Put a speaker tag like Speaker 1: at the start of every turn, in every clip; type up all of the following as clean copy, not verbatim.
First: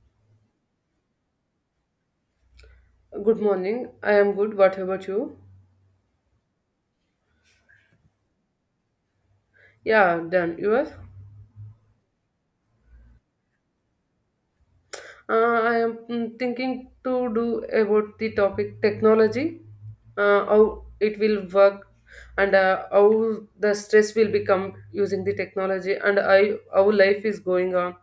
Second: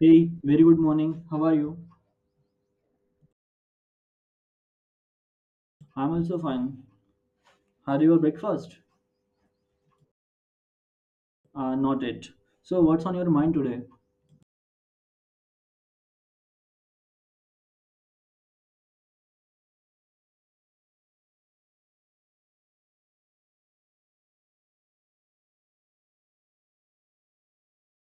Speaker 1: Hey, very good morning. How are you?
Speaker 2: Good morning. I am good. What about you?
Speaker 1: I'm also fine. Had your breakfast?
Speaker 2: Yeah, done. Yours?
Speaker 1: Not yet. So, what's on your mind today?
Speaker 2: I am thinking to do about the topic technology, how it will work, and how the stress will become using the technology, and I, how life is going on.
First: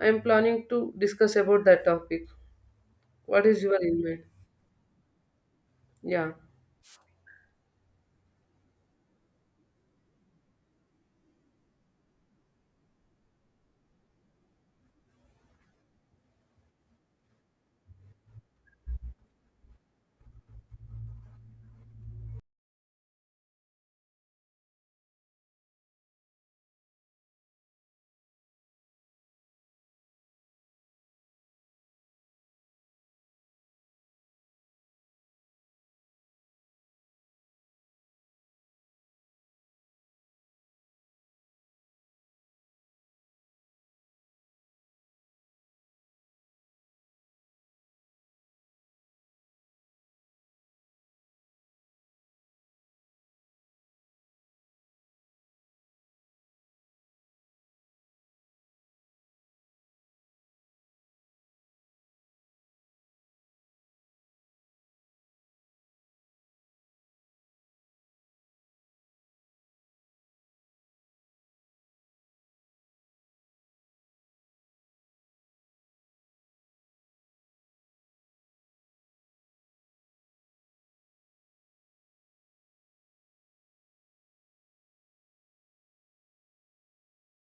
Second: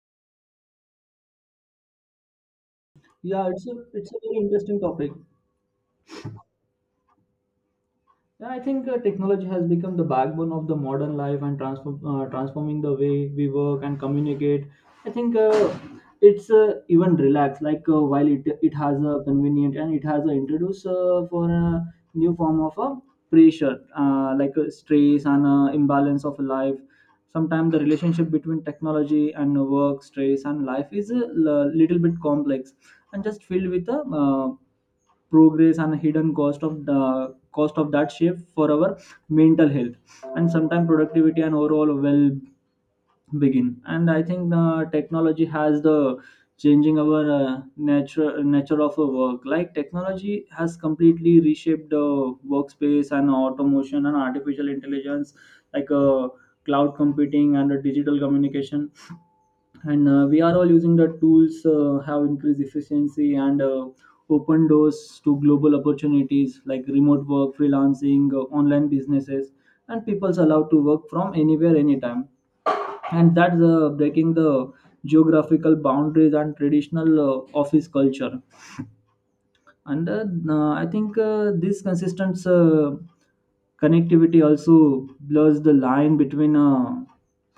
Speaker 2: I am planning to discuss about that topic. What
Speaker 1: Yeah,
Speaker 2: is
Speaker 1: it's a
Speaker 2: your in
Speaker 1: it's a
Speaker 2: mind?
Speaker 1: very interesting topic.
Speaker 2: Yeah.
Speaker 1: Yeah, I think technology has become the backbone of the modern life and transforming the way we work and communicate. I think it's even relaxed, like while it has a convenient and it has a introduce for a new form of a pressure, like stress and imbalance of life. Sometimes the relationship between technology and work, stress and life is a little bit complex and just filled with a progress and hidden cost of the cost of that shift for our mental health and sometimes productivity and overall well begin. And I think the technology has the changing our nature of a work, like technology has completely reshaped the workspace and automation and artificial intelligence, like cloud computing and digital communication, and we are all using the tools have increased efficiency and open doors to global opportunities like remote work freelancing, online businesses, and people's allowed to work from anywhere anytime, and that's breaking the geographical boundaries and traditional office culture. And I think this consistent connectivity also blurs the line between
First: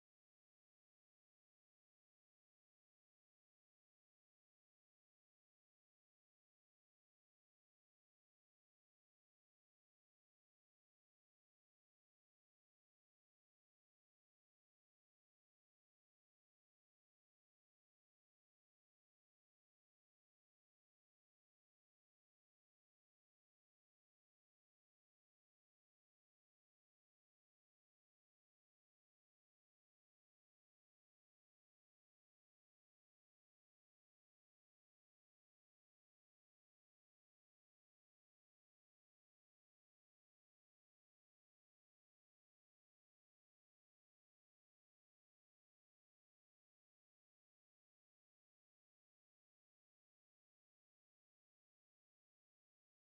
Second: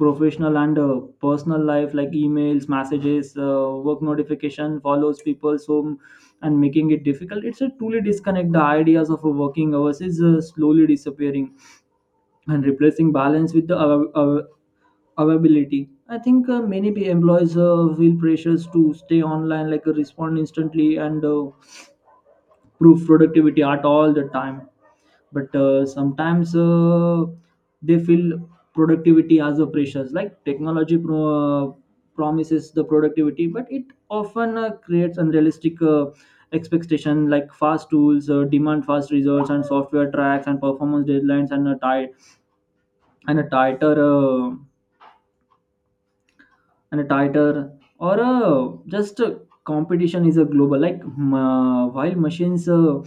Speaker 1: professional and personal life, like emails messages, work notification follows people's home and making it difficult it's a truly disconnect. The ideas of a working hours is slowly disappearing and replacing balance with the availability. I think many employees feel pressures to stay online, like respond instantly and prove productivity at all the time. But sometimes they feel productivity as a precious, like technology promises the productivity, but it often creates unrealistic expectation like fast tools demand fast results and software tracks and performance deadlines and a tight and a tighter uh, and a tighter or just competition is a global, like while machines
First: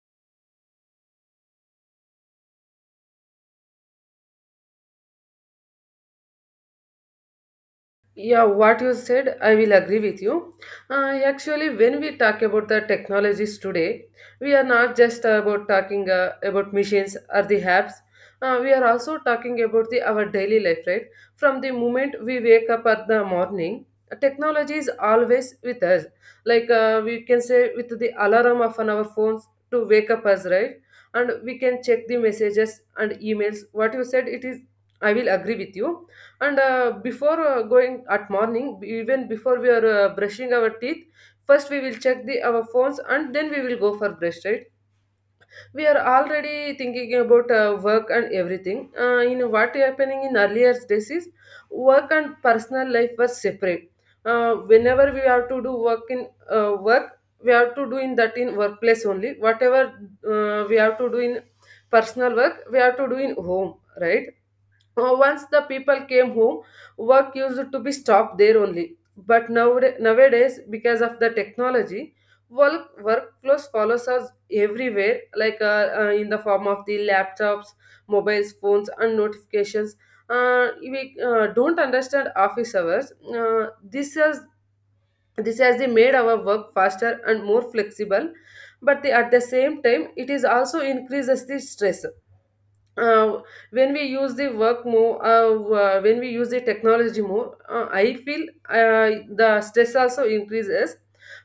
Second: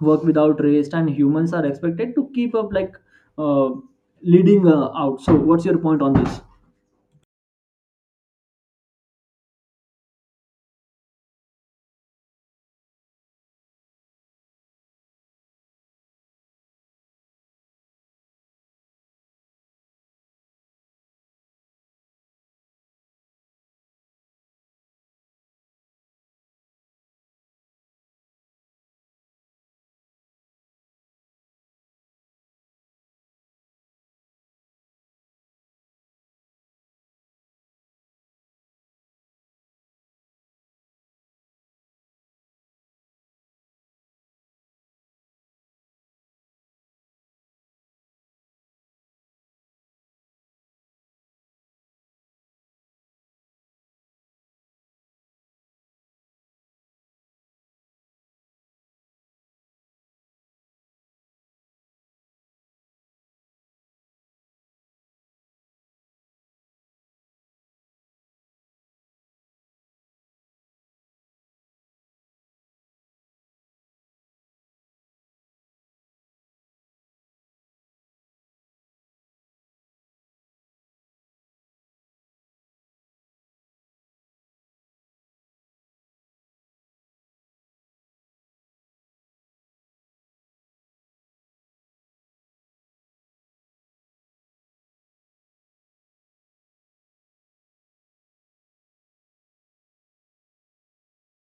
Speaker 1: work without rest and humans are expected to keep up, like uh, leading out. So what's your point on this?
Speaker 2: Yeah, what you said, I will agree with you. Actually, when we talk about the technologies today, we are not just about talking about machines or the apps. We are also talking about the our daily life, right? From the moment we wake up at the morning, technology is always with us. Like we can say with the alarm of on our phones to wake up us, right? And we can check the messages and emails. What you said, it is. I will agree with you, and before going at morning, even before we are brushing our teeth, first we will check the our phones and then we will go for brush, right? We are already thinking about work and everything in what happening in earlier days is work and personal life was separate. Whenever we have to do work in work, we have to do in that in workplace only. Whatever we have to do in personal work, we have to do in home, right? Once the people came home, work used to be stopped there only. But nowadays, because of the technology, workflows follows us everywhere, like in the form of the laptops, mobiles, phones, and notifications. We don't understand office hours. Uh, this has this has they made our work faster and more flexible, but the, at the same time, it is also increases the stress. Uh, when we use the work more When we use the technology more, I feel uh, the stress also increases.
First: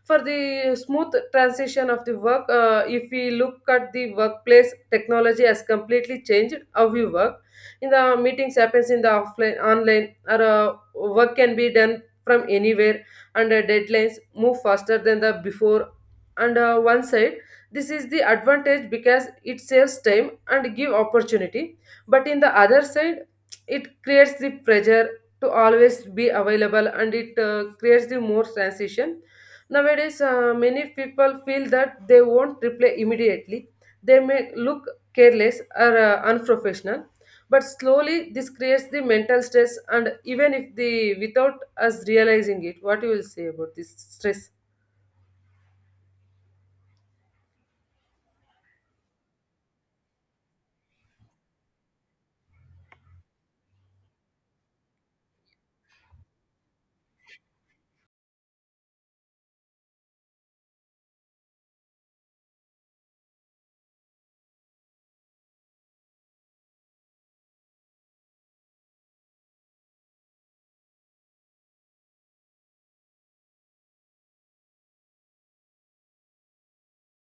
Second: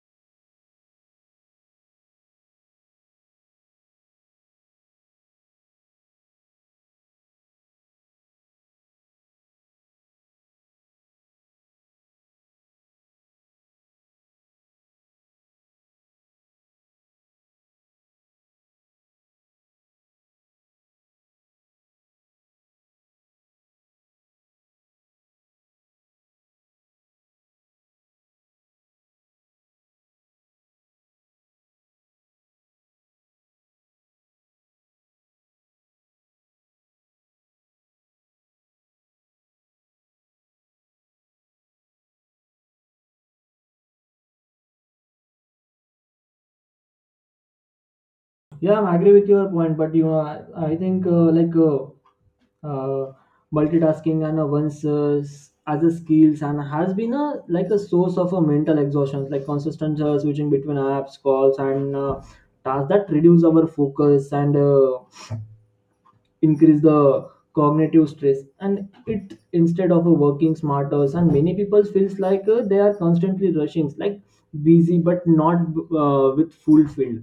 Speaker 2: For the smooth transition of the work, if we look at the workplace, technology has completely changed how we work, in the meetings happens in the offline online or work can be done from anywhere, and deadlines move faster than the before. And one side, this is the advantage because it saves time and give opportunity. But in the other side, it creates the pressure to always be available, and it creates the more transition. Nowadays, many people feel that they won't reply immediately. They may look careless or unprofessional. But slowly, this creates the mental stress, and even if the without us realizing it, what you will say about this stress?
Speaker 1: Yeah, I agree with your point, but you know, I think uh, multitasking and once as a skills and has been a like a source of a mental exhaustion, like consistent switching between apps, calls, and tasks that reduce our focus and increase the cognitive stress, and it instead of working smarter and many people feels like they are constantly rushing, like busy but not with fulfilled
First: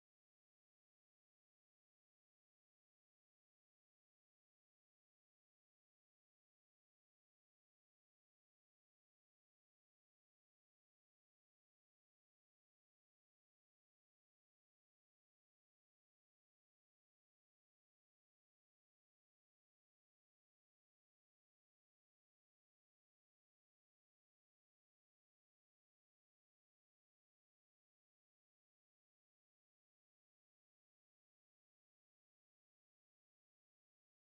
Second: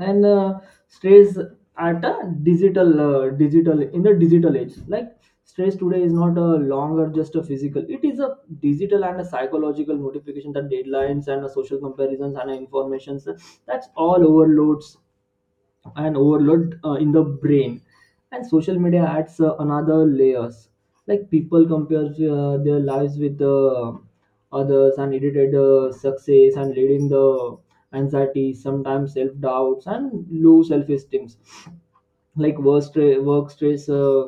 Speaker 1: and stress at a digital in the digital age. Like stress today is not a longer just a physical, it is a digital and a psychological notification that deadlines and a social comparisons and a informations, that's all overloads and overload in the brain. And social media adds another layers, like people compare their lives with others and edited success and leading the anxiety, sometimes self doubts and low self esteem, like work stress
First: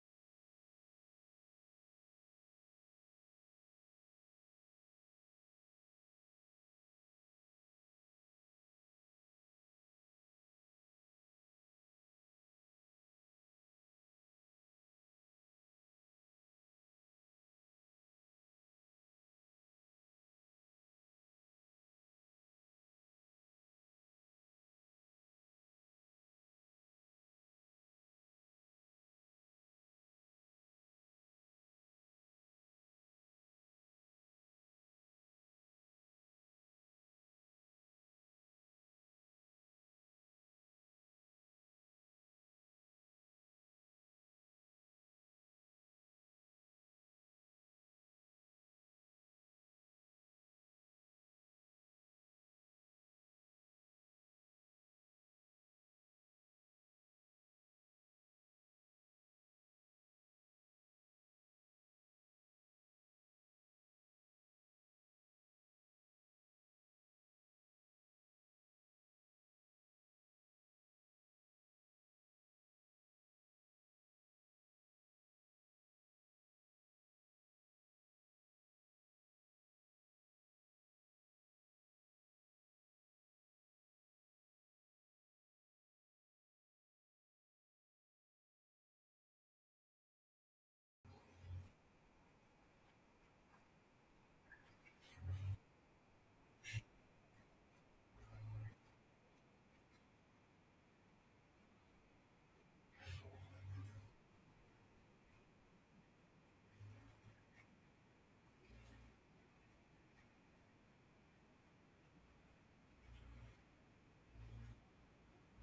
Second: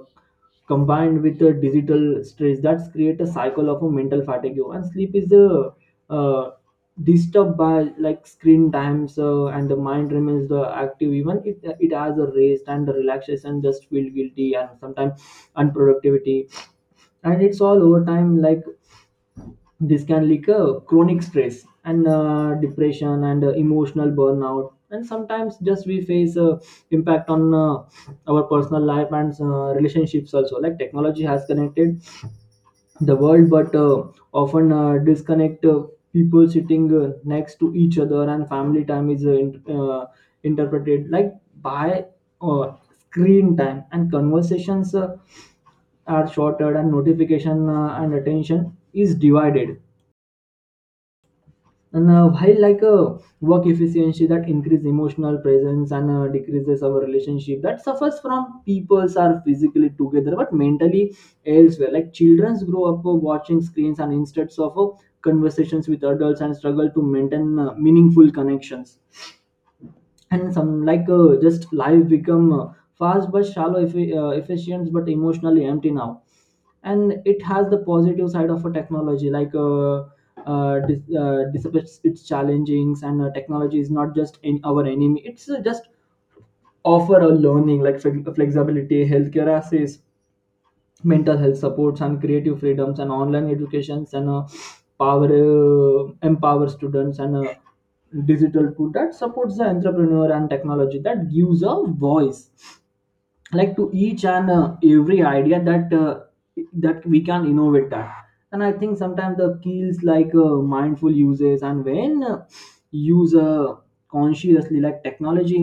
Speaker 1: combined with the digital stress, that's create a cycle of a mental fatigue. And sleep is uh, disturbed by like screen times, and the mind remains the active even it has a rest and the relaxation just feel guilty and sometimes unproductivity, and it's all over time. Like this can lead to chronic stress and depression and emotional burnout, and sometimes just we face impact on our personal life and relationships also. Like technology has connected the world, but often disconnect people sitting next to each other, and family time is interpreted like by uh, screen time, and conversations are shorter and notification and attention is divided. And while like work efficiency that increase emotional presence and decreases our relationship that suffers from peoples are physically together but mentally elsewhere. Like children grow up watching screens and instead of conversations with adults and struggle to maintain meaningful connections. And some like just life become fast but shallow, if, efficient but emotionally empty now. And it has the positive side of a technology, like dissipates its challengings and technology is not just in our enemy, it's just offer a learning like flexibility healthcare access, mental health supports and creative freedoms and online educations and power empower students and digital tool that supports the entrepreneur and technology that gives a voice like to each and every idea that we can innovate that. And I think sometimes the keys like mindful uses and when use consciously, like technology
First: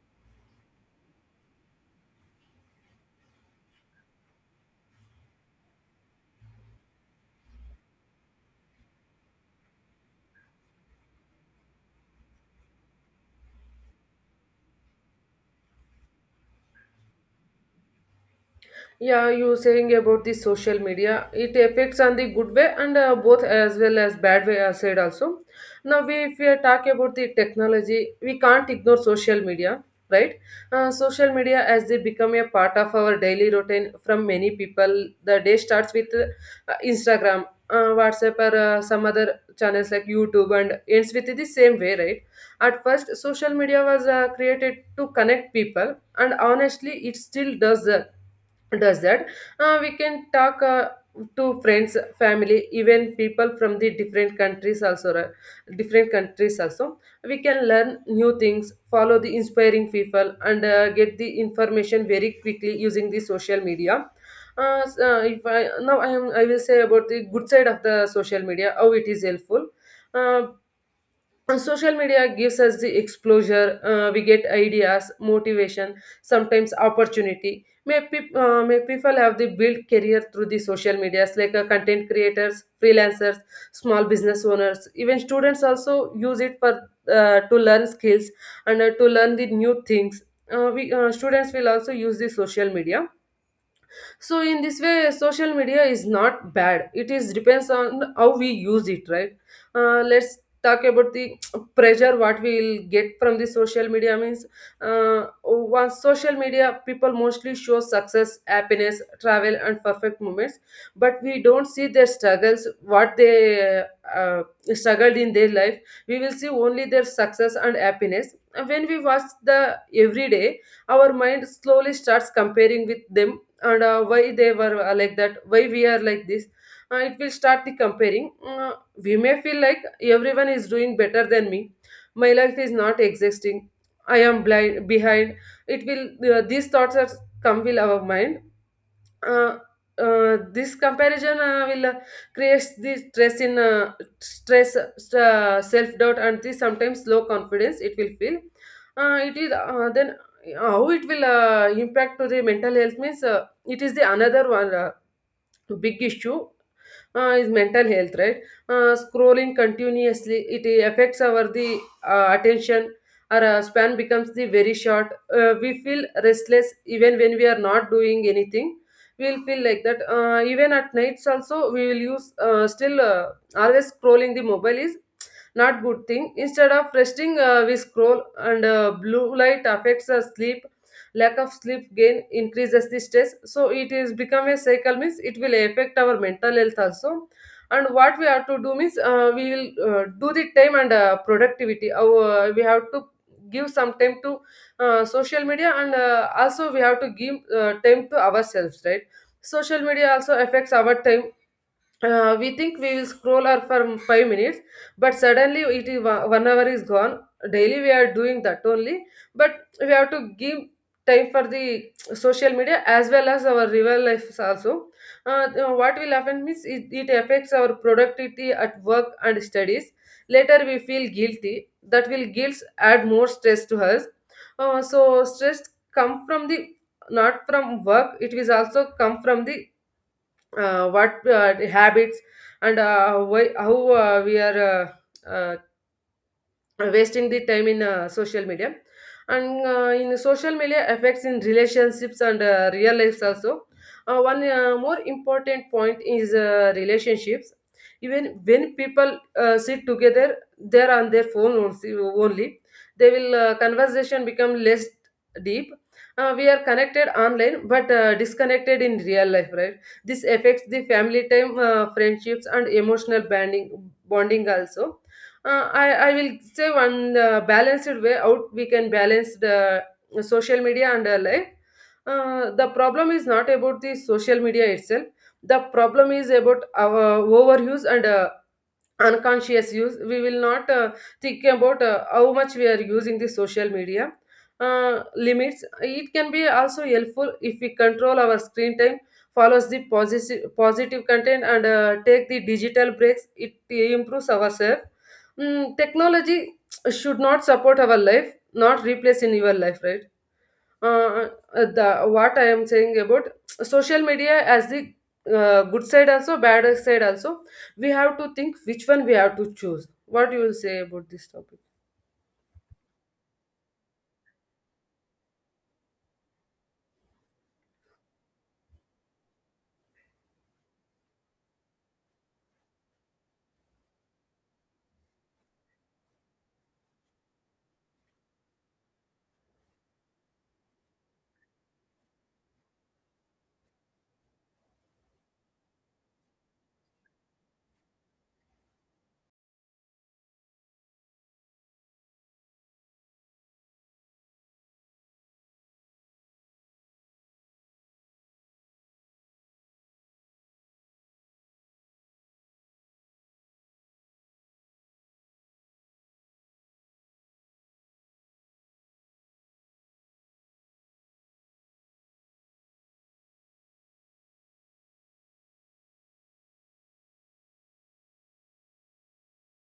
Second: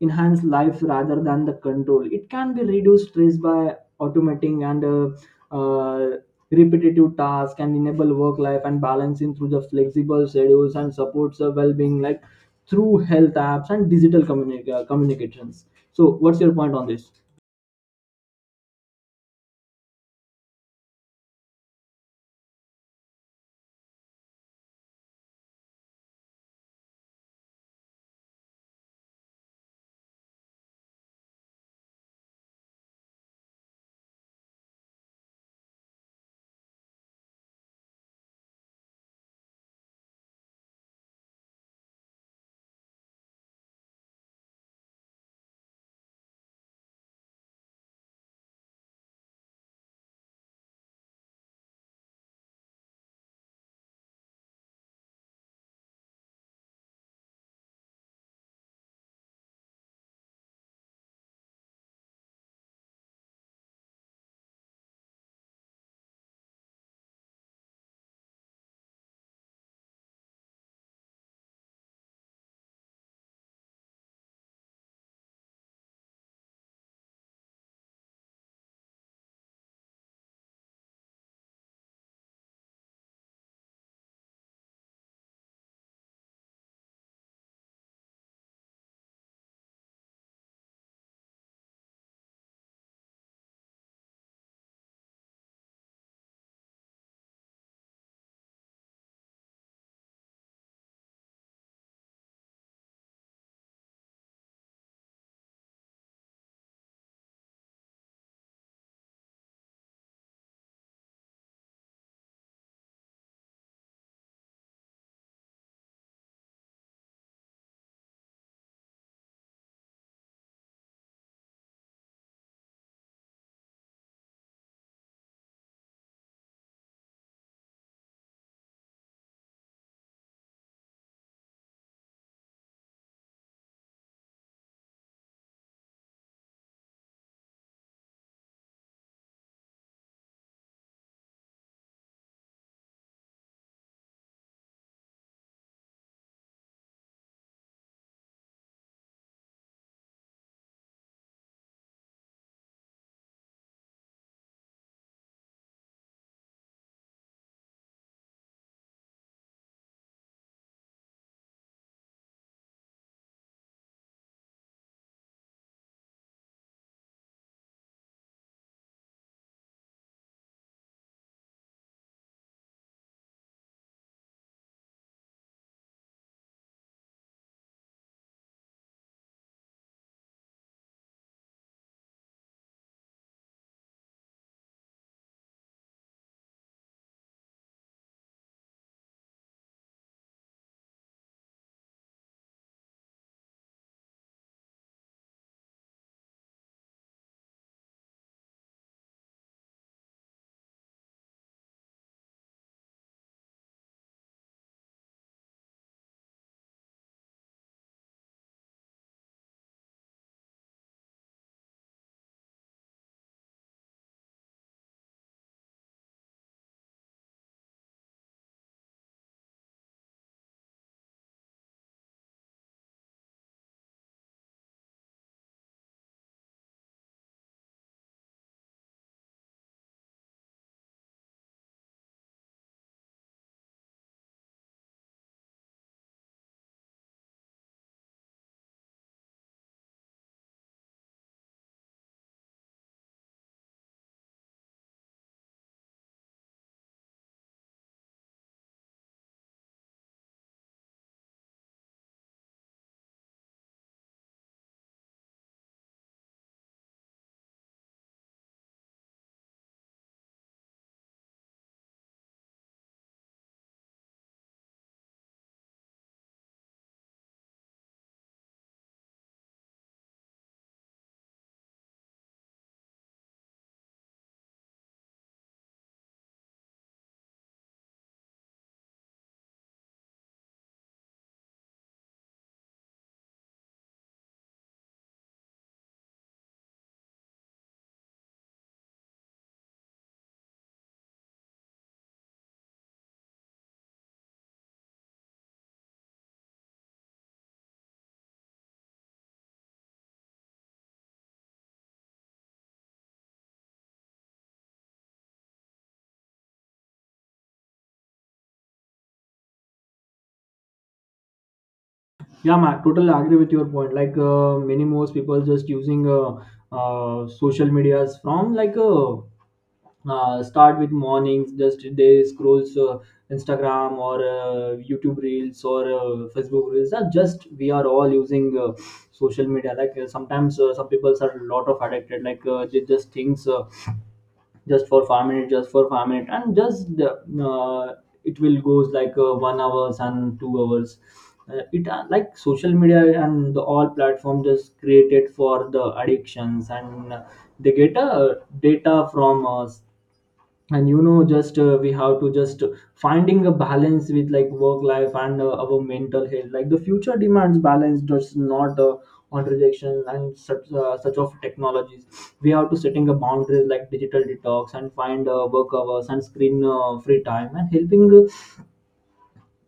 Speaker 1: enhance life rather than the control, it can be reduced stress by automating and repetitive tasks and enable work life and balancing through the flexible schedules and supports the well-being, like through health apps and digital communications. So what's your point on this?
Speaker 2: Yeah, you saying about the social media, it affects on the good way and both as well as bad way I said also. Now, we, if we are talking about the technology, we can't ignore social media, right? Social media as they become a part of our daily routine from many people. The day starts with Instagram, WhatsApp, or some other channels like YouTube, and ends with the same way, right? At first, social media was created to connect people, and honestly, it still does that. We can talk to friends, family, even people from the different countries also, right? Different countries also, we can learn new things, follow the inspiring people and get the information very quickly using the social media. S- if I, now I, am, I will say about the good side of the social media, how it is helpful. Uh, and social media gives us the exposure. We get ideas, motivation, sometimes opportunity. May people have the build career through the social medias like content creators, freelancers, small business owners, even students also use it for to learn skills and to learn the new things. We Students will also use the social media. So in this way, social media is not bad, it is depends on how we use it, right? Let's talk about the pressure what we will get from the social media means. uh, on social media, people mostly show success, happiness, travel and perfect moments, but we don't see their struggles what they uh, struggled in their life. We will see only their success and happiness. And when we watch the everyday, our mind slowly starts comparing with them. And why they were like that, why we are like this? It will start the comparing. We may feel like everyone is doing better than me, my life is not existing, I am blind behind. It will, these thoughts are come will our mind. uh, this comparison will create the stress in, stress self doubt and the sometimes low confidence it will feel. It is then How it will impact to the mental health means, it is the another one big issue. Is mental health, right? Scrolling continuously, it affects our the attention. Our span becomes the very short. We feel restless even when we are not doing anything. We'll feel like that. Even at nights also we will use, still always scrolling the mobile is not good thing. Instead of resting, we scroll and blue light affects our sleep. Lack of sleep gain increases the stress, so it is become a cycle means it will affect our mental health also. And what we have to do means, we will do the time and productivity our, we have to give some time to social media and also we have to give time to ourselves, right? Social media also affects our time. We think we will scroll our for 5 minutes, but suddenly it is one hour is gone. Daily we are doing that only, but we have to give time for the social media as well as our real lives also. uh, what will happen means, it affects our productivity at work and studies. Later we feel guilty, that will guilt add more stress to us. So stress come from the not from work, it will also come from the what habits and how we are uh, uh, wasting the time in social media. And in social media affects in relationships and real lives also. One more important point is relationships. Even when people sit together, they are on their phone only. They will conversation become less deep. We are connected online but disconnected in real life, right? This affects the family time, friendships and emotional bonding also. I will say one balanced way out, we can balance the social media and life. The problem is not about the social media itself. The problem is about our overuse and unconscious use. We will not think about how much we are using the social media. Limits it can be also helpful if we control our screen time, follows the positive content and take the digital breaks, it improves ourselves. Technology should not support our life, not replace in your life, right? uh, the what I am saying about social media as the good side also, bad side also. We have to think which one we have to choose. What you will say about this topic?
Speaker 1: Yeah, Mark, totally agree with your point. Like many most people just using social medias from like start with mornings. Just they scrolls Instagram or YouTube Reels or Facebook Reels. Are just we are all using social media. Like sometimes some people are lot of addicted. Like they just things. Just for 5 minutes, just for 5 minutes, and just it will goes like 1 hours and 2 hours. It like social media and the all platform just created for the addictions and they get data from us. And you know just we have to just finding a balance with like work life and our mental health, like the future demands balance does not on rejection and such of technologies. We have to setting a boundaries like digital detox and find work hours and screen free time and helping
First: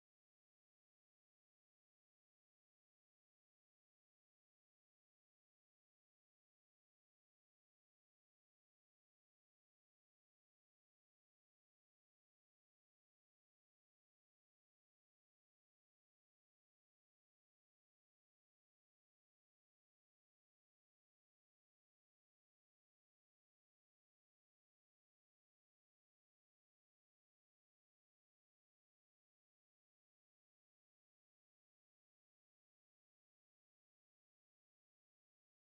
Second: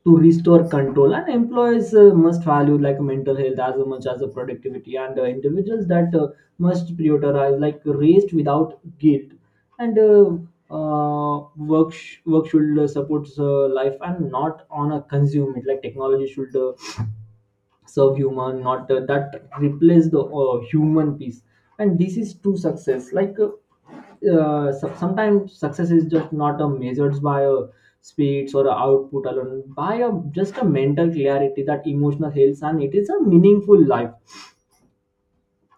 Speaker 1: to restore control, and employees must value like mental health as much as the productivity, and individuals that must prioritize like rest without guilt, and work work should support life and not on a consume it, like technology should serve human not that replace the human piece. And this is true success, like sometimes success is just not a measured by a speeds or a output alone by a, just a mental clarity that emotional health and it is a meaningful life.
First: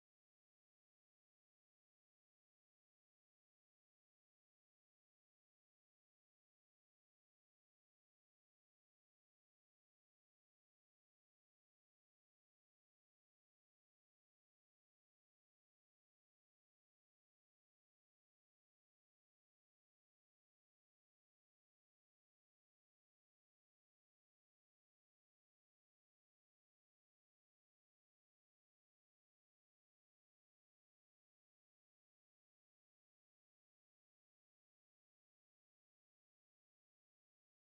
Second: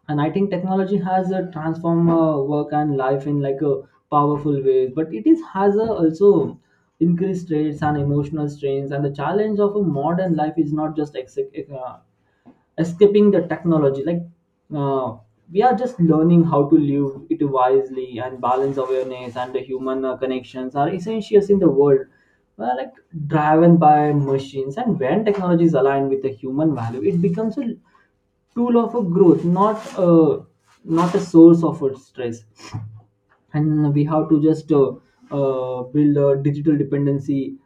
Speaker 1: And I think technology has a transform work and life in like a powerful ways, but it is has a also increased rates and emotional strains, and the challenge of a modern life is not just escaping the technology. Like uh, we are just learning how to live it wisely, and balance awareness and the human connections are essentials in the world, like driven by machines. And when technology is aligned with the human value, it becomes a tool of a growth, not a not a source of a stress. And we have to just build a digital dependency,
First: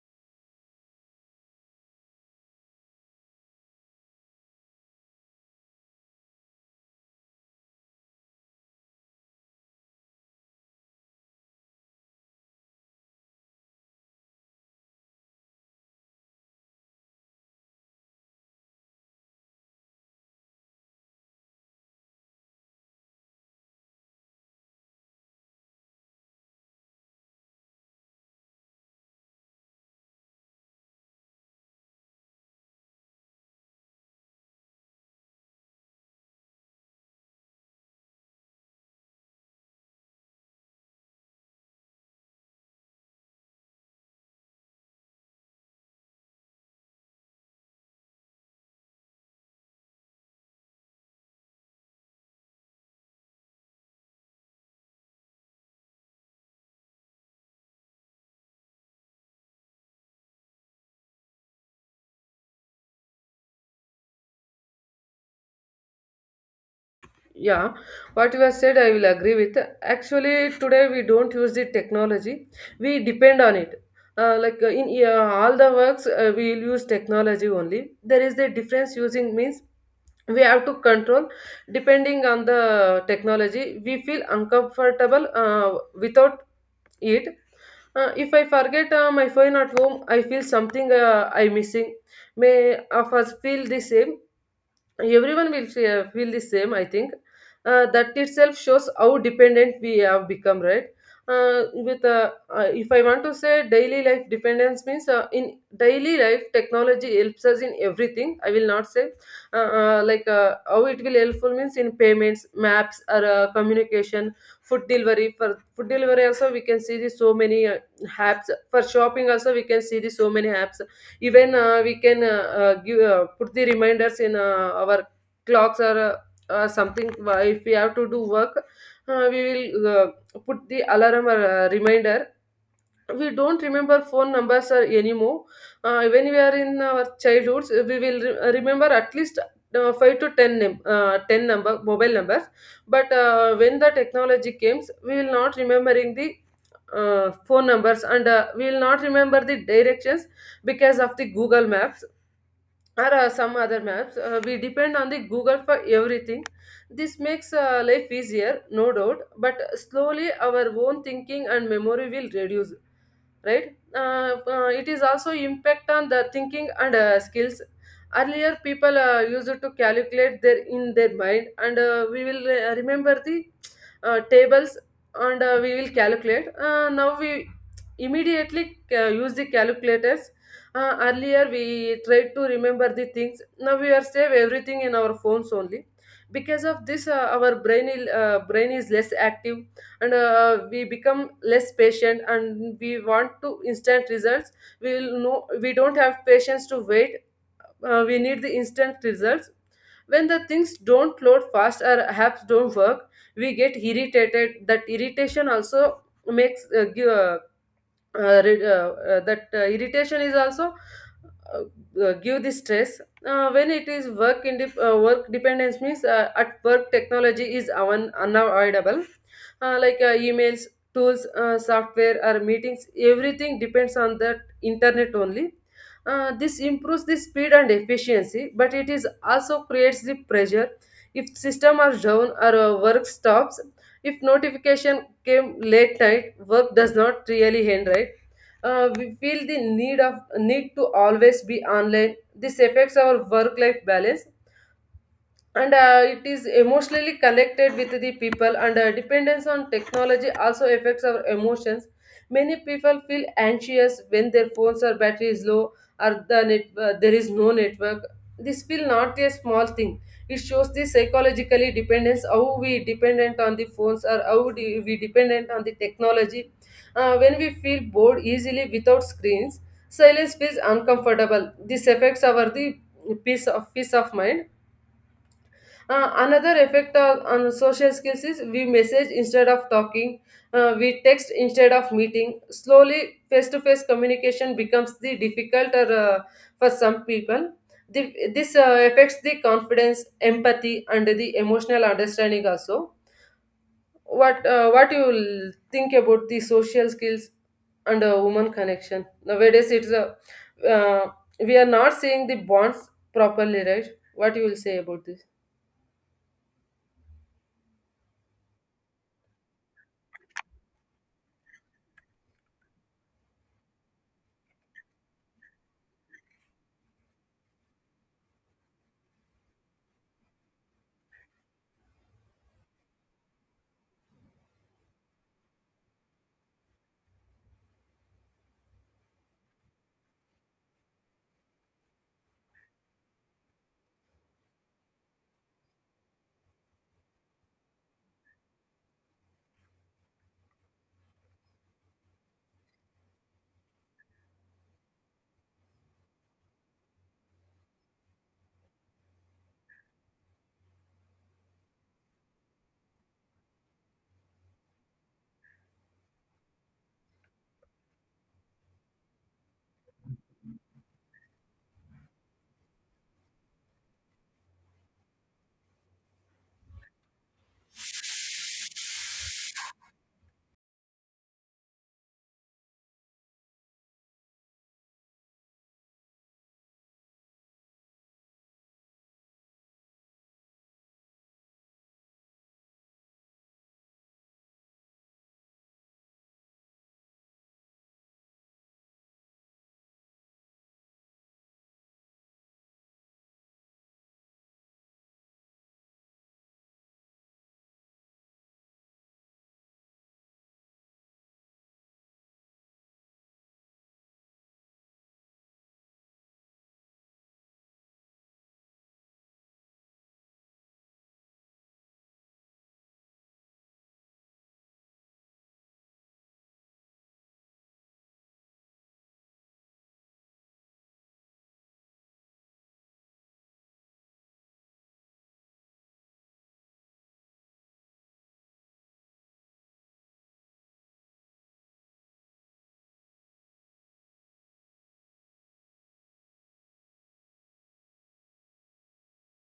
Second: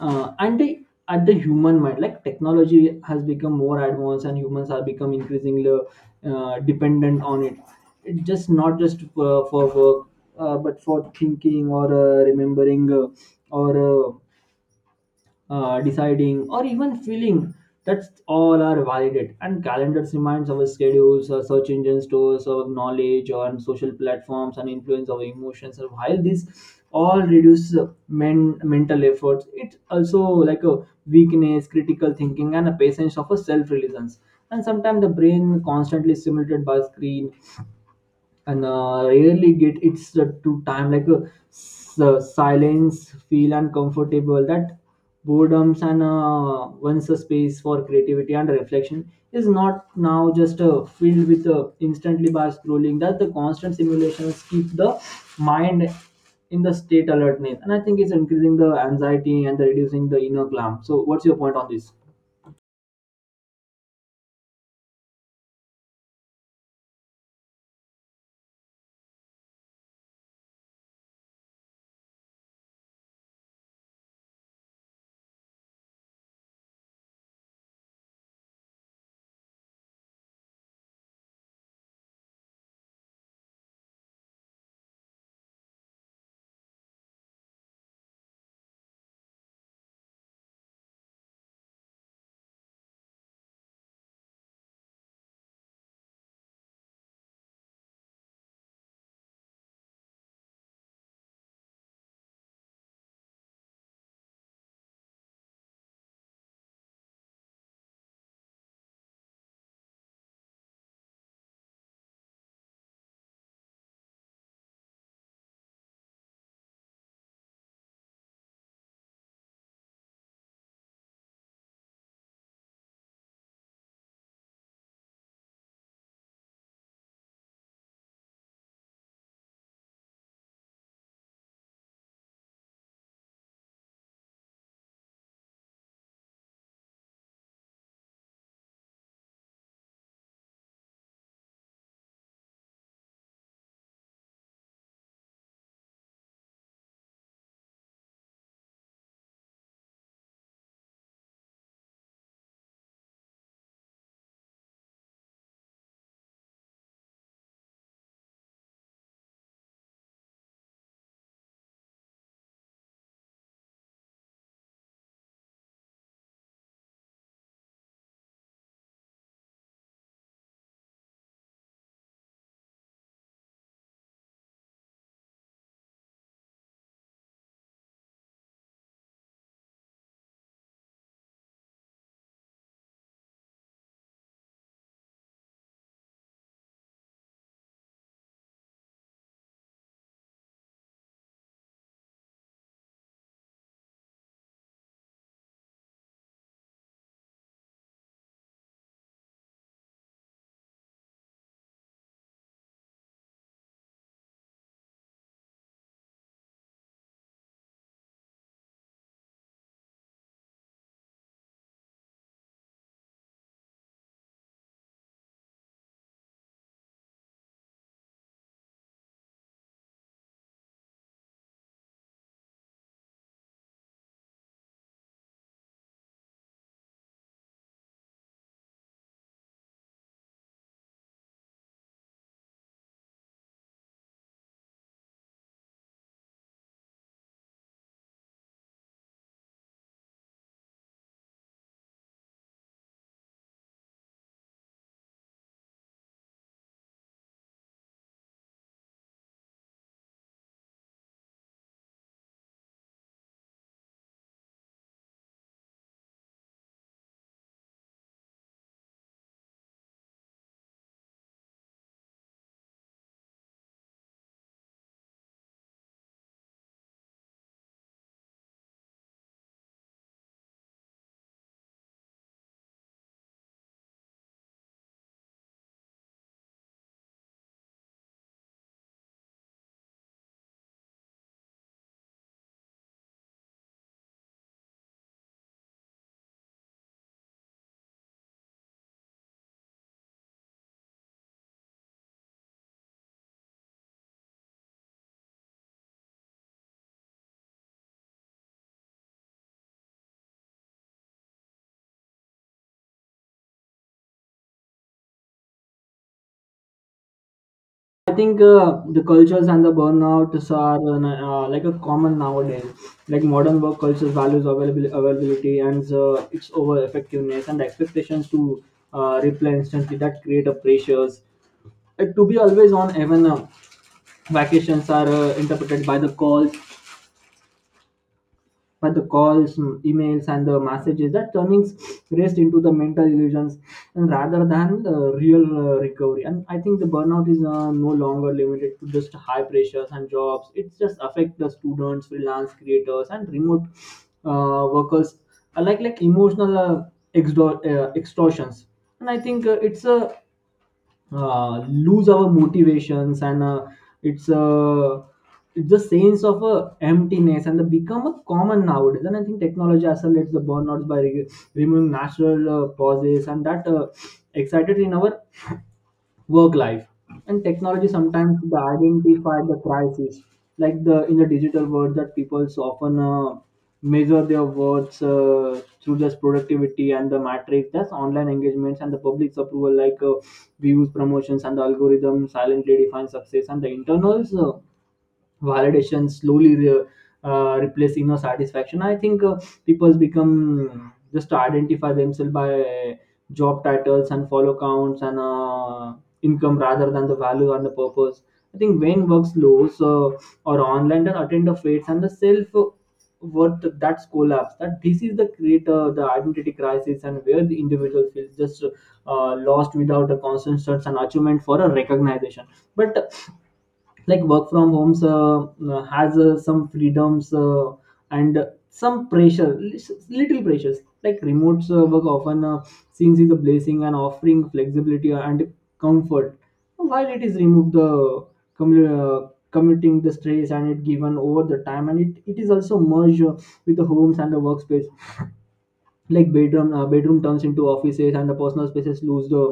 Speaker 1: and the, at the human mind. Like technology has become more advanced and humans are become increasingly dependent on it. It just not just for work, but for thinking or remembering or deciding, or even feeling. That's all are valid. And calendars reminds our schedules, our search engine stores our knowledge on social platforms and influence our emotions. And while this all reduce mental efforts, it also like a weakness, critical thinking, and a patience of a self-reliance. And sometimes the brain constantly stimulated by screen and really get its to time, like silence feel uncomfortable that boredoms, and once a space for creativity and reflection is not now just filled with instantly by scrolling, that the constant simulations keep the mind in the state alertness. And I think it's increasing the anxiety and the reducing the inner calm. So what's your point on this?
Speaker 2: Yeah, what you have said, I will agree with. Actually, today we don't use the technology, we depend on it. In all the works, we will use technology only. There is the difference using means we have to control depending on the technology. We feel uncomfortable without it. If I forget my phone at home, I feel something I missing. May of us feel the same, everyone will feel the same, I think. That itself shows how dependent we have become, right? With If I want to say daily life dependence means, in daily life technology helps us in everything. I will not say like how it will helpful means, in payments, maps or communication, food delivery. For food delivery also, we can see the so many apps. For shopping also, we can see the so many apps. Even we can put the reminders in our clocks or something. If we have to do work, we will uh, put the alarm or reminder. We don't remember phone numbers or anymore. When we are in our childhoods, we will remember at least 5 to 10 10 number mobile numbers. But when the technology came, we will not remembering the phone numbers, and we will not remember the directions because of the Google Maps or some other maps. We depend on the Google for everything. This makes life easier, no doubt, but slowly our own thinking and memory will reduce, right? It is also impact on the thinking and skills. Earlier people used to calculate their in their mind, and we will remember the tables, and we will calculate. Now we immediately use the calculator. Earlier, we tried to remember the things. Now we are save everything in our phones only. Because of this, our brain is less active, and we become less patient. And we want to instant results. We will know we don't have patience to wait. We need the instant results. When the things don't load fast or apps don't work, we get irritated. That irritation also makes give, re- that irritation is also uh, give the stress. When it is work in work dependence means at work, technology is unavoidable, like emails, tools, software, or meetings, everything depends on the internet only. This improves the speed and efficiency, but it is also creates the pressure. If system are down or work stops, if notification came late night, work does not really end, right? We feel the need to always be online. This affects our work-life balance, and it is emotionally connected with the people, and dependence on technology also affects our emotions. Many people feel anxious when their phones or battery is low, or the there is no network. This feel not a small thing. It shows the psychologically dependence, how we dependent on the phones, or we dependent on the technology. When we feel bored easily without screens, silence feels uncomfortable. This affects our the peace of mind. Another effect on social skills is we message instead of talking, we text instead of meeting. Slowly, face to face communication becomes the difficult or, for some people. This affects the confidence, empathy, and the emotional understanding also. What you think about the social skills and woman connection nowadays? It's a uh, we are not seeing the bonds properly, right? What you will say about this?
Speaker 1: I think the cultures and the burnouts are like a common nowadays. Like modern work cultures values availability and its over effectiveness and expectations to reply instantly that create a pressures. To be always on, even vacations are interpreted by the calls, but the calls, emails and the messages that turnings rest into the mental illusions and rather than the real recovery. And I think the burnout is no longer limited to just high pressures and jobs, it's just affect the students, freelance creators and remote workers, like emotional extortions. And I think it's a lose our motivations and it's uh, it's the sense of emptiness and the become a common nowadays. And I think technology accelerates the burnouts by removing natural pauses and that excited in our work life. And technology sometimes to identify the crisis, like the in the digital world that people so often measure their worths through just productivity and the matrix that's online engagements and the public's approval, like views, promotions and the algorithm silently define success, and the internals validation slowly replacing our satisfaction. I think people become just to identify themselves by job titles and follow counts and income rather than the value and the purpose. I think when work slows or online, then attend the fates and the self worth that's collapsed. That this is the creator, the identity crisis, and where the individual feels just lost without a constant search and achievement for a recognition. But like work from homes has some freedoms and some pressure, little pressures. Like remote work often seems is a blessing and offering flexibility and comfort. While it is removed the commuting the stress and it given over the time, and it is also merged with the homes and the workspace. Like bedroom turns into offices and the personal spaces lose the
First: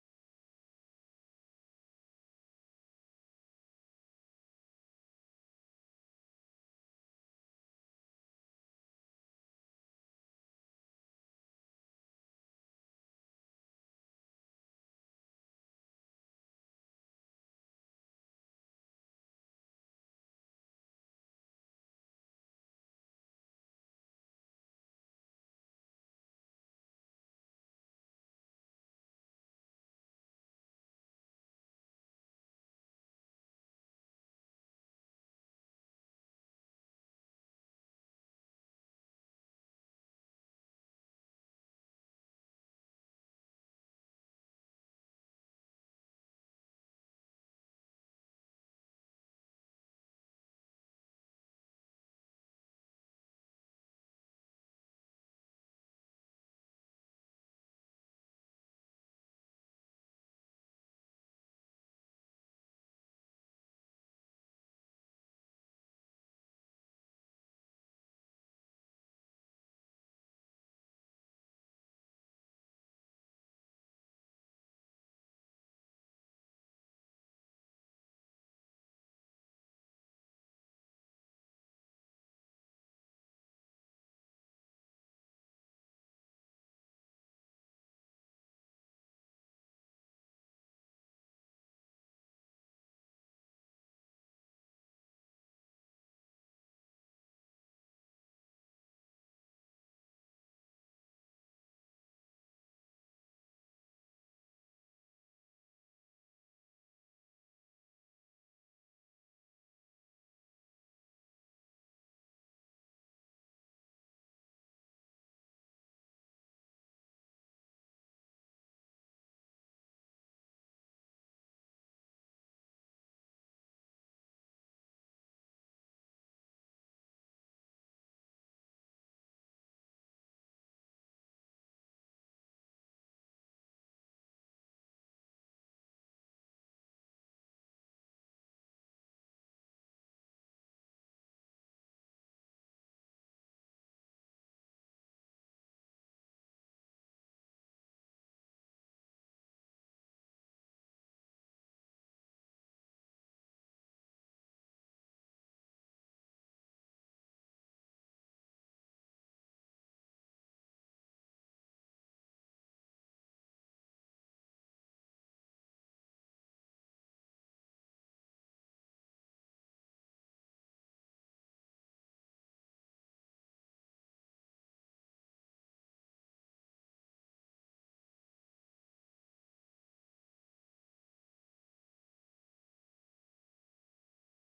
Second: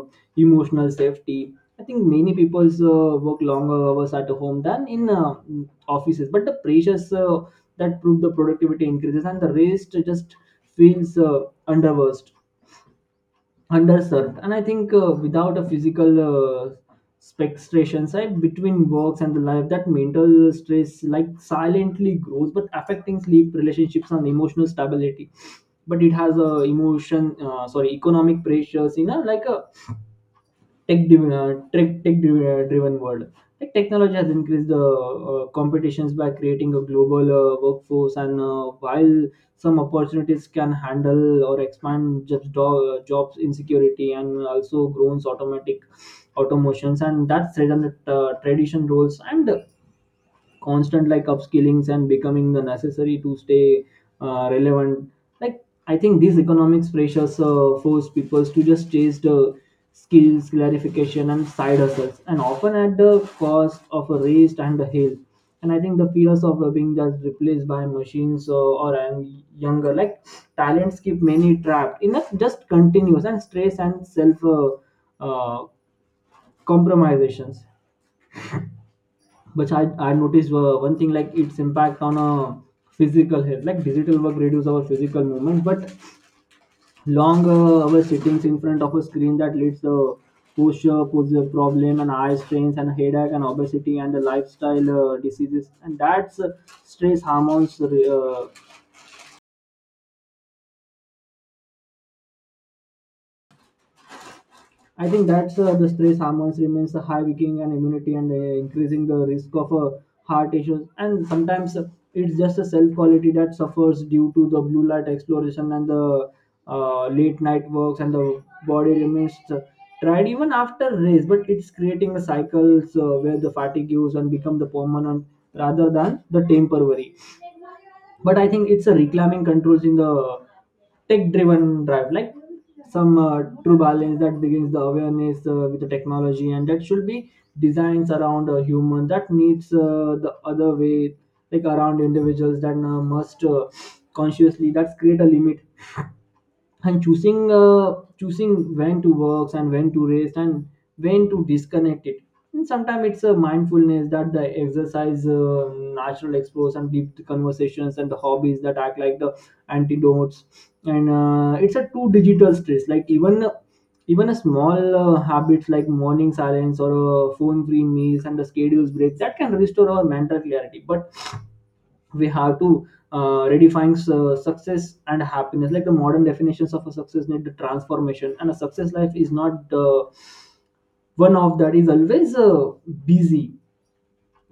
Speaker 1: emotional safety. I think many people work longer hours at home than in offices, but the pressures that prove the productivity increases and the rest just feels underversed underserved. And I think without a physical spectration side between works and the life, that mental stress like silently grows but affecting sleep, relationships and emotional stability. But it has a emotion, sorry, economic pressures, you know, like a tech driven driven world. Like technology has increased the competitions by creating a global workforce. And while some opportunities can handle or expand jobs, jobs insecurity, and also groans automatic automations, and that's threaten the tradition roles, and constant like upskillings and becoming the necessary to stay relevant. Like I think these economics pressures force people to just chase the skills clarification and side hustles, and often at the cost of a rest and the health. And I think the fears of being just replaced by machines or I'm younger, like talents, keep many trapped in a just continuous and stress and self uh, compromisations. But I noticed one thing, like its impact on a physical health. Like digital work reduces our physical movement, but long hour sittings in front of a screen that leads to posture problem and eye strains and headache and obesity and the lifestyle diseases, and that's stress hormones I think that's the stress hormones remains a high, weakening and immunity and increasing the risk of heart issues. And sometimes it's just a self quality that suffers due to the blue light exploration and the late night works, and the body remains tired even after race. But it's creating a cycles where the fatigue use and become the permanent rather than the temporary. But I think it's a reclaiming controls in the tech driven drive. Like some true balance that begins the awareness with the technology, and that should be designs around a human that needs the other way, like around individuals that must consciously that's create a limit, and choosing choosing when to work and when to rest and when to disconnect it. And sometimes it's a mindfulness that the exercise, natural explores and deep conversations and the hobbies that act like the antidotes. And it's a two digital stress, like even a small habits like morning silence or phone free meals and the schedules breaks that can restore our mental clarity. But we have to redefine success and happiness. Like the modern definitions of a success need the transformation, and a success life is not one of that is always busy,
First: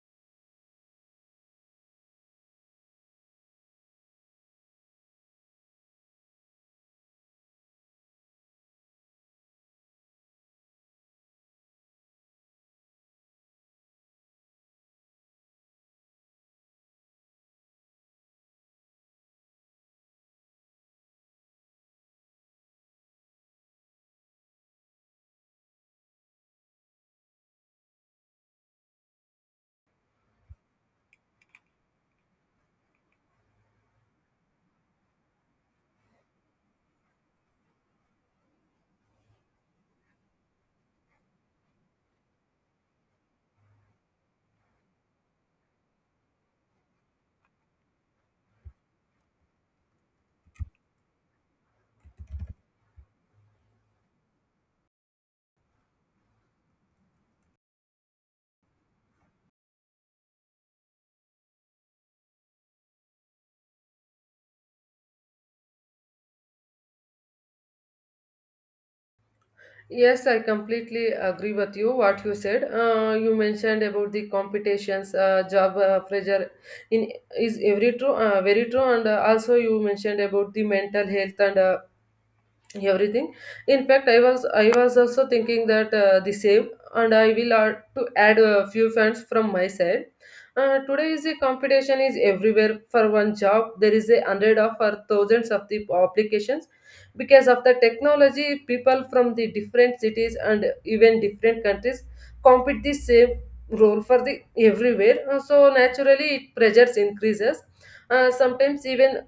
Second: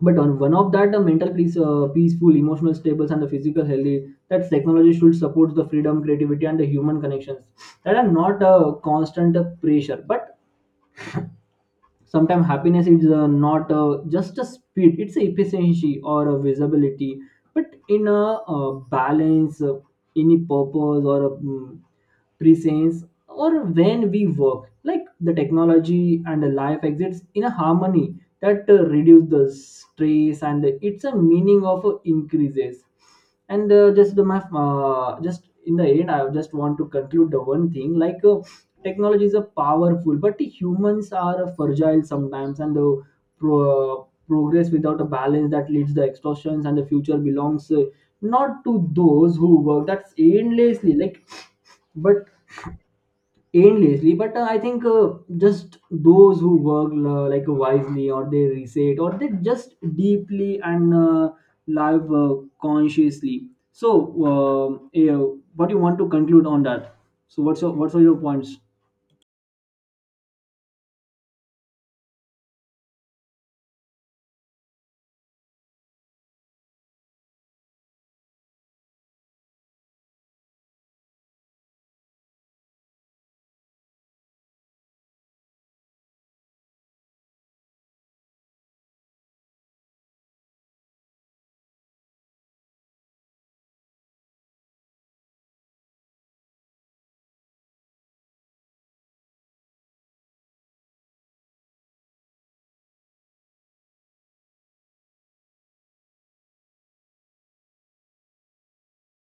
Speaker 1: but on one of that the mental peace, peaceful, emotional stables and the physical healthy, that technology should support the freedom, creativity and the human connections that are not a constant pressure. But sometimes happiness is not just a speed, it's a efficiency or a visibility, but in a balance any purpose or a presence, or when we work like the technology and the life exists in a harmony that reduce the stress and it's a meaning of increases. And just the math, just in the end, I just want to conclude the one thing, like technologies are powerful but humans are fragile sometimes, and the progress without a balance that leads the extortions. And the future belongs not to those who work that's endlessly, like, but endlessly, but I think just those who work like wisely, or they reset, or they just deeply and live consciously. So yeah, what do you want to conclude on that? So what are your points?
Speaker 2: Yes, I completely agree with you. What you said, you mentioned about the competitions, job pressure, in is every true, very true, and also you mentioned about the mental health and everything. In fact, I was also thinking that the same, and I will add a few fans from my side. Today is a competition is everywhere. For one job, there is a hundred of or thousands of the applications. Because of the technology, people from the different cities and even different countries compete the same role for the everywhere. So naturally it pressures increases. Sometimes even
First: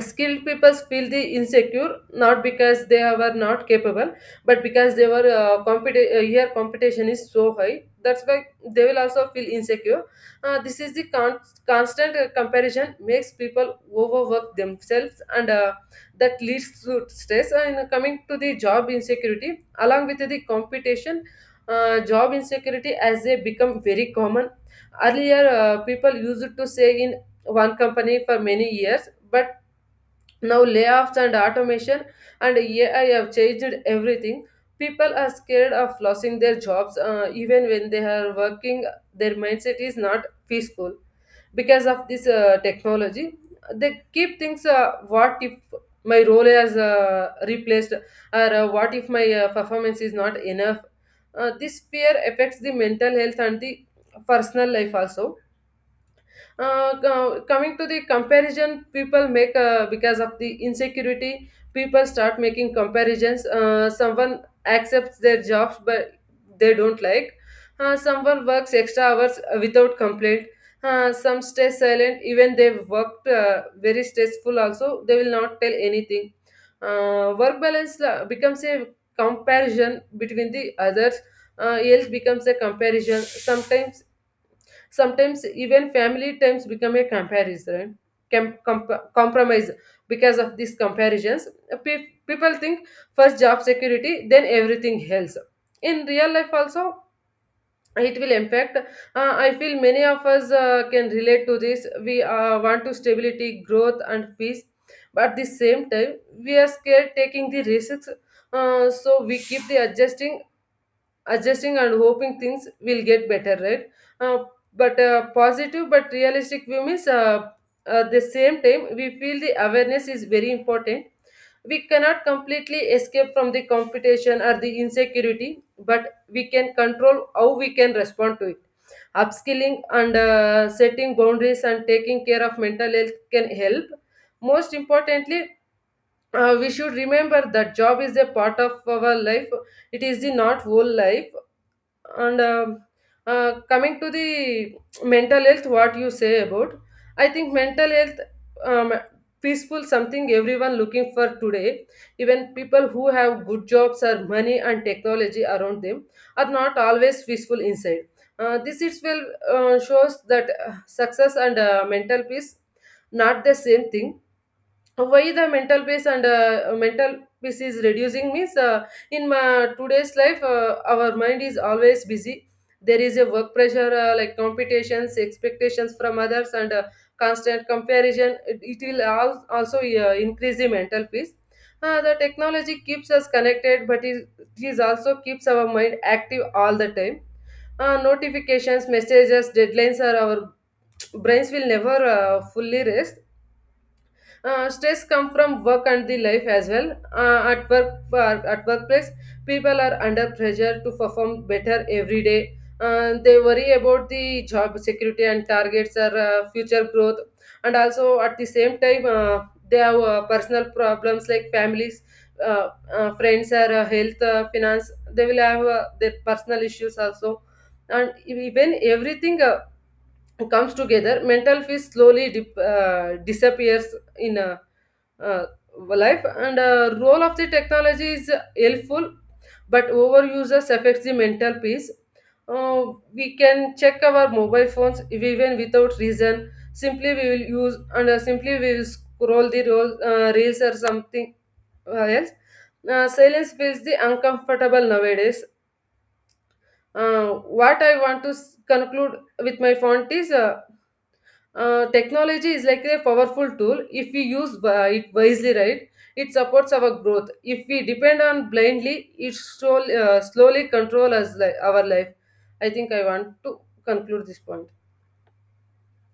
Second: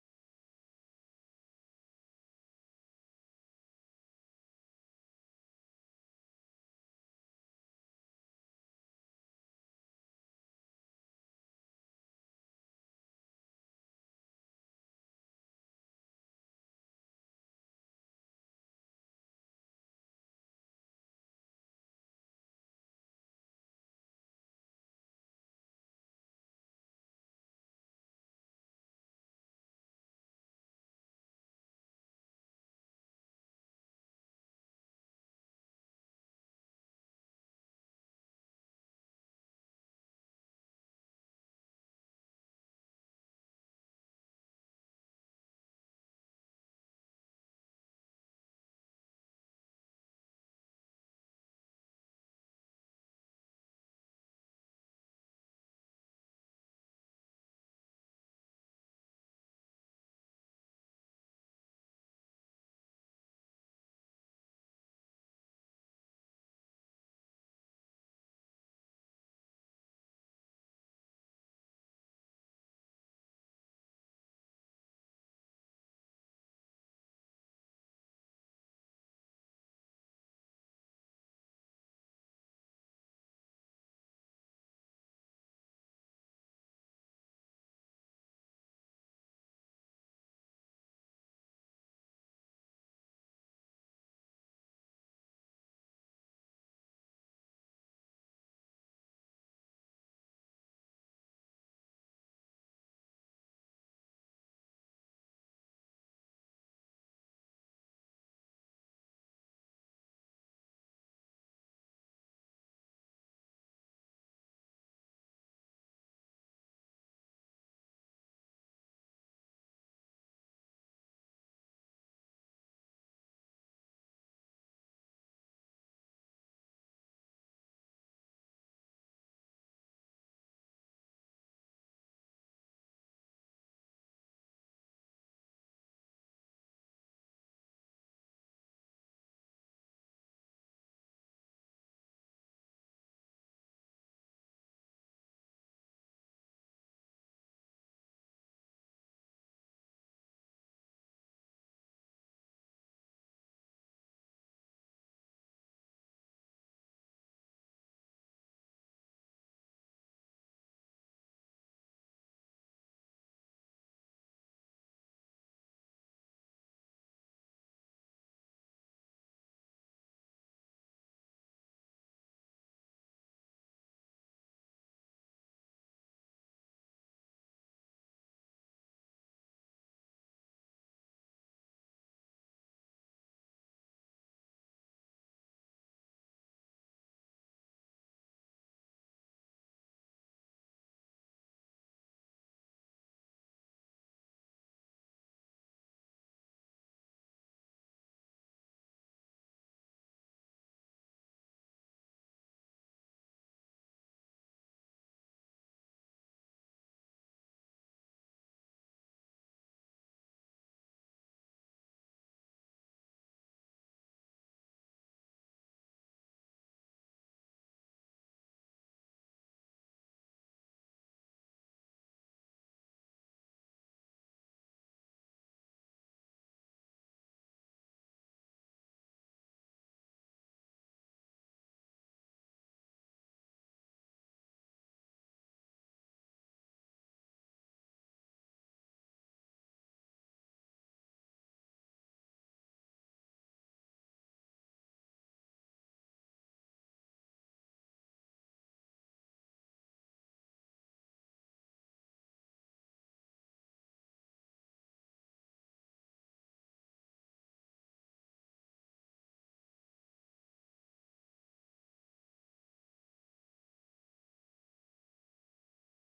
Speaker 2: skilled people feel the insecure, not because they were not capable, but because they were here competition is so high, that's why they will also feel insecure. This is the constant comparison makes people overwork themselves, and that leads to stress. And coming to the job insecurity along with the competition, job insecurity as they become very common. Earlier people used to say in one company for many years, but now, layoffs and automation and AI have changed everything. People are scared of losing their jobs. Even when they are working, their mindset is not peaceful. Because of this technology, they keep things: what if my role is replaced, or what if my performance is not enough. This fear affects the mental health and the personal life also. Coming to the comparison people make, because of the insecurity people start making comparisons. Someone accepts their jobs, but they don't like. Someone works extra hours without complaint. Some stay silent, even they worked very stressful also, they will not tell anything. Work balance becomes a comparison between the others. Else becomes a comparison sometimes. Sometimes even family times become a comparison, compromise, because of these comparisons. People think first job security, then everything else. In real life also, it will impact. I feel many of us can relate to this. We want to stability, growth, and peace, but at the same time, we are scared taking the risks. So we keep the adjusting and hoping things will get better, right? uh, but positive but realistic view means, at the same time we feel the awareness is very important. We cannot completely escape from the competition or the insecurity, but we can control how we can respond to it. Upskilling and setting boundaries and taking care of mental health can help. Most importantly, we should remember that job is a part of our life. It is the not whole life. And coming to the mental health, what you say about? I think mental health, um, peaceful something everyone looking for today. Even people who have good jobs or money and technology around them are not always peaceful inside. This is well shows that success and mental peace not the same thing. Why the mental peace and mental peace is reducing means, in my today's life our mind is always busy. There is a work pressure like competitions, expectations from others, and constant comparison. It will also increase the mental peace. The technology keeps us connected, but it is also keeps our mind active all the time. Notifications, messages, deadlines are our brains will never fully rest. Stress come from work and the life as well. At work, at workplace, people are under pressure to perform better every day. They worry about the job security and targets or future growth, and also at the same time, they have personal problems like families, friends, or health, finance. They will have their personal issues also, and when everything comes together, mental peace slowly disappears in. Uh, Life and role of the technology is helpful, but overuses affects the mental peace. uh, we can check our mobile phones if even without reason, simply we will use, and simply we will scroll the reels or something else. Silence feels the uncomfortable nowadays. uh, what I want to conclude with my font is, technology is like a powerful tool if we use it wisely, right? It supports our growth. If we depend on blindly, it slowly control us our life. I think I want to conclude this point.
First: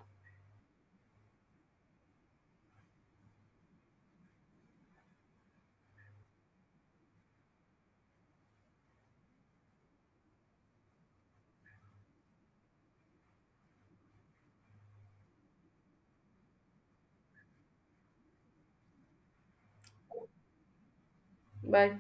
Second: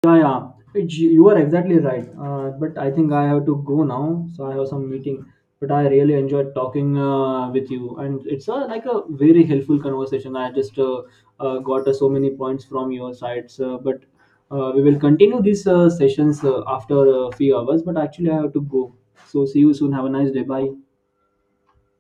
Speaker 1: Yeah, yeah. It's, you are exactly right. But I think I have to go now, so I have some meeting. But I really enjoyed talking with you, and it's a, like a very helpful conversation. I just got so many points from your sides. But we will continue these sessions after a few hours. But actually, I have to go. So see you soon. Have a nice day. Bye.
Speaker 2: Bye.